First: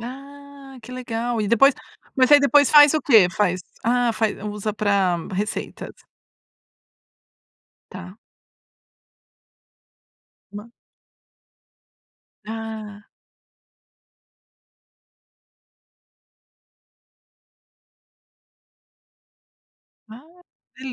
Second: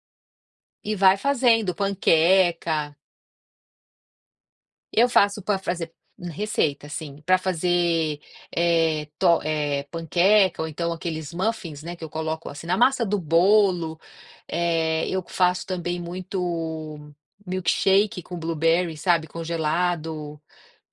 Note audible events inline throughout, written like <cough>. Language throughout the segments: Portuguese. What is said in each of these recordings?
Ah, que E vai legal e depois fazendo, mas aí depois faz panqueca o quê? Faz ah, faz usa Eu para faço para receitas. fazer receita, sim. Para Tá. fazer, eh, tor eh, panqueca ou Uma então aqueles muffins, né, que eu coloco assim, na Ah. massa do bolo eh, eu faço também milkshake com blueberry, sabe, Ah, congelado,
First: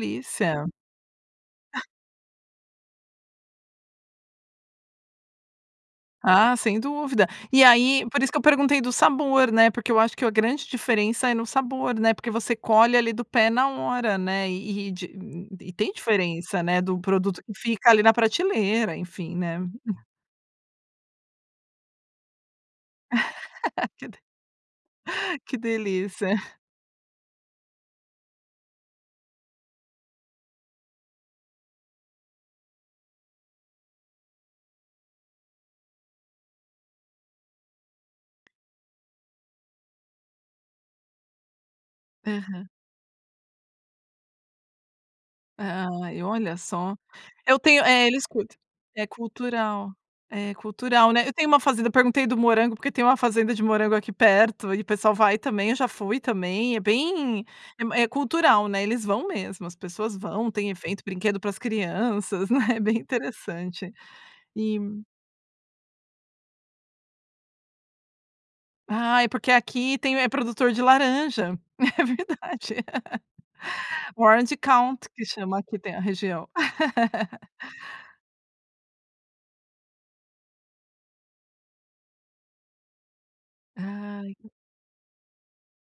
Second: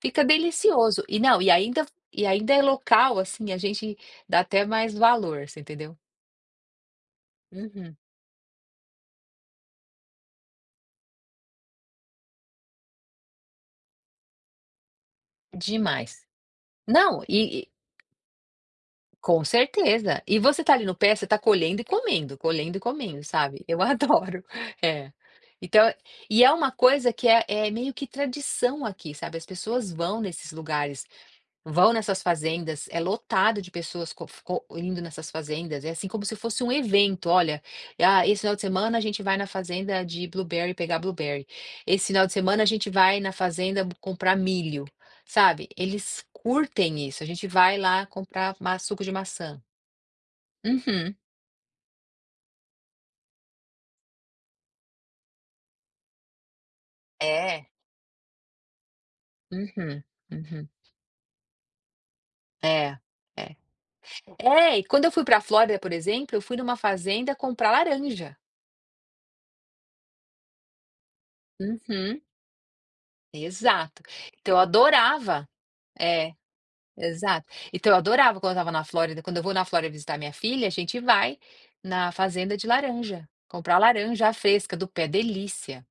fica delicioso. E não, e Ah. ainda e ainda é local, assim, a gente dá até mais valor, você entendeu? Ah, sem dúvida. E Uhum. aí por isso que eu perguntei do sabor, né, porque eu acho que a grande diferença é no sabor, né, porque você colhe ali do pé na hora, né. E e di e tem Demais. diferença, né, do Não, produto que e e fica ali na prateleira, enfim, Com né. Hum. certeza. E você está ali no pé, você está colhendo e comendo, colhendo e comendo, sabe, eu <laughs> Que deli adoro. É. que Então eu delícia. e é uma coisa que é é meio que tradição aqui, sabe, as pessoas vão nesses lugares, vão nessas fazendas, é lotado de pessoas co co indo nessas fazendas. É assim, como se fosse um evento, olha: "Ah esse final de semana a gente vai na fazenda de blueberry, pegar blueberry. Esse final de semana a Aham. gente vai na fazenda p comprar milho", sabe, Ai, eles olha só. curtem isso. "A gente Eu vai tenho lá eh, eles cul comprar ma suco é de maçã" cultural, é cultural, Uhum. né. Eu tenho uma fazenda eu perguntei do morango, porque tem uma fazenda de morango aqui perto e o pessoal vai também, eu já fui também, é bem É. é m é cultural, né, eles vão mesmo. As Uhum, pessoas vão, uhum. tem efeito, brinquedo para as crianças, né, bem É, é. interessante. É, E e quando eu fui para Flórida, por exemplo, eu fui em uma fazenda comprar laranja. Ai, porque aqui tem é produtor de laranja. É Uhum. verdade. Exato. <laughs> Então Orange eu County que adorava chama, aqui tem a é, região. exato. Então eu <laughs> adorava quando eu estava na Flórida quando eu vou na Flórida visitar minha filha, a gente vai na fazenda de laranja, comprar laranja Ah. fresca do pé, delícia.